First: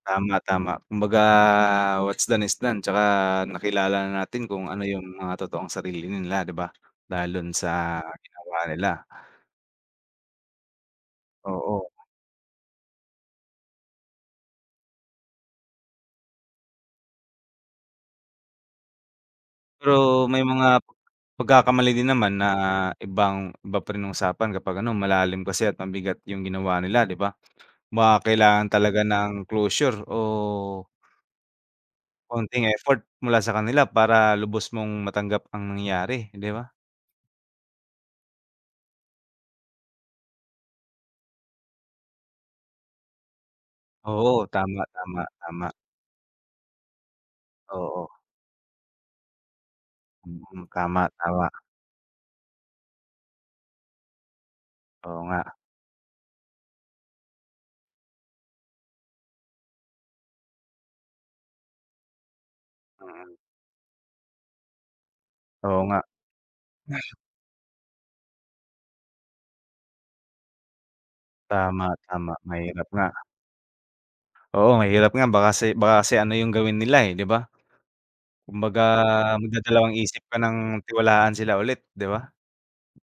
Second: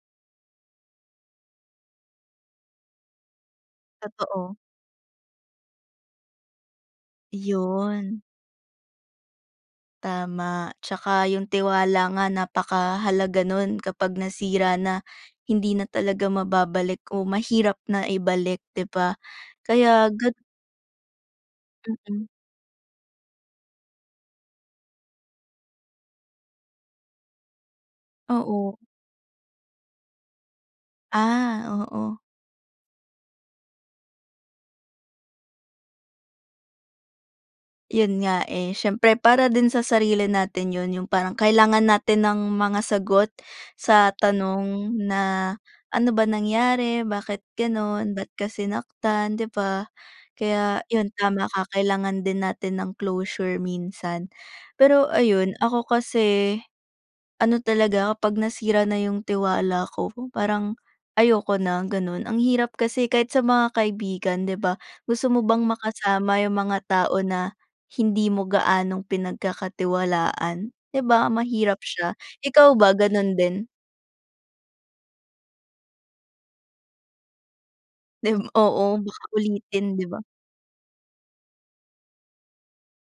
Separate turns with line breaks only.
Tama, tama kumbaga what's done is done tsaka nakilala natin
Totoo.
kung ano yung mga totoong sarili nila 'di ba, lalo na sa
Yun.
ginawa nila.
Tama, tsaka yung
Oo.
tiwala nga napakahalaga nun kapag nasira na, hindi na talaga mababalik o mahirap na ibalik 'di ba, kaya
Pero
gat
may mga, pagkakamali din
Mm.
naman na ibang iba pa rin usapan kapag ano malalim kasi at mabigat yung ginawa nila 'di ba. Baka kailangan
Oo.
talaga ng closure o
Ah, oo.
konting effort mula sa kanila para lubos mong matanggap ang nangyayari, hindi ba?
Yun nga, eh, siyempre para din sa sarili natin yun yung parang kailangan natin ng mga sagot sa
Oo tama,
tanong
tama,
na,
tama.
ano ba nangyari, bakit
Oo.
ganun, ba't kasi sinaktan 'di ba.
Mm,
Kaya
tama,
yun
tama.
tama ka kailangan din natin ng closure minsan. Pero
Oo nga.
ayun ako kasi. Ano talaga ako kapag nasira na yung tiwala ko parang, ayoko na ganun, ang hirap kasi kahit
Mm.
sa mga kaibigan 'di ba gusto mo bang
Oo nga.
makasama yung mga tao na, hindi mo gaanong pinagkakatiwalaan, 'di ba mahirap
Tama,
siya,
tama
ikaw
mahirap
ba
nga.
ganun din?
Oo mahirap nga baka kasi baka kasi ano yung gawin nila, eh, 'di ba.
'Di ba,
Kumbaga
oo, baka ulitin 'di ba.
magdadalawang-isip ka ng tiwalaan sila ulit 'di ba.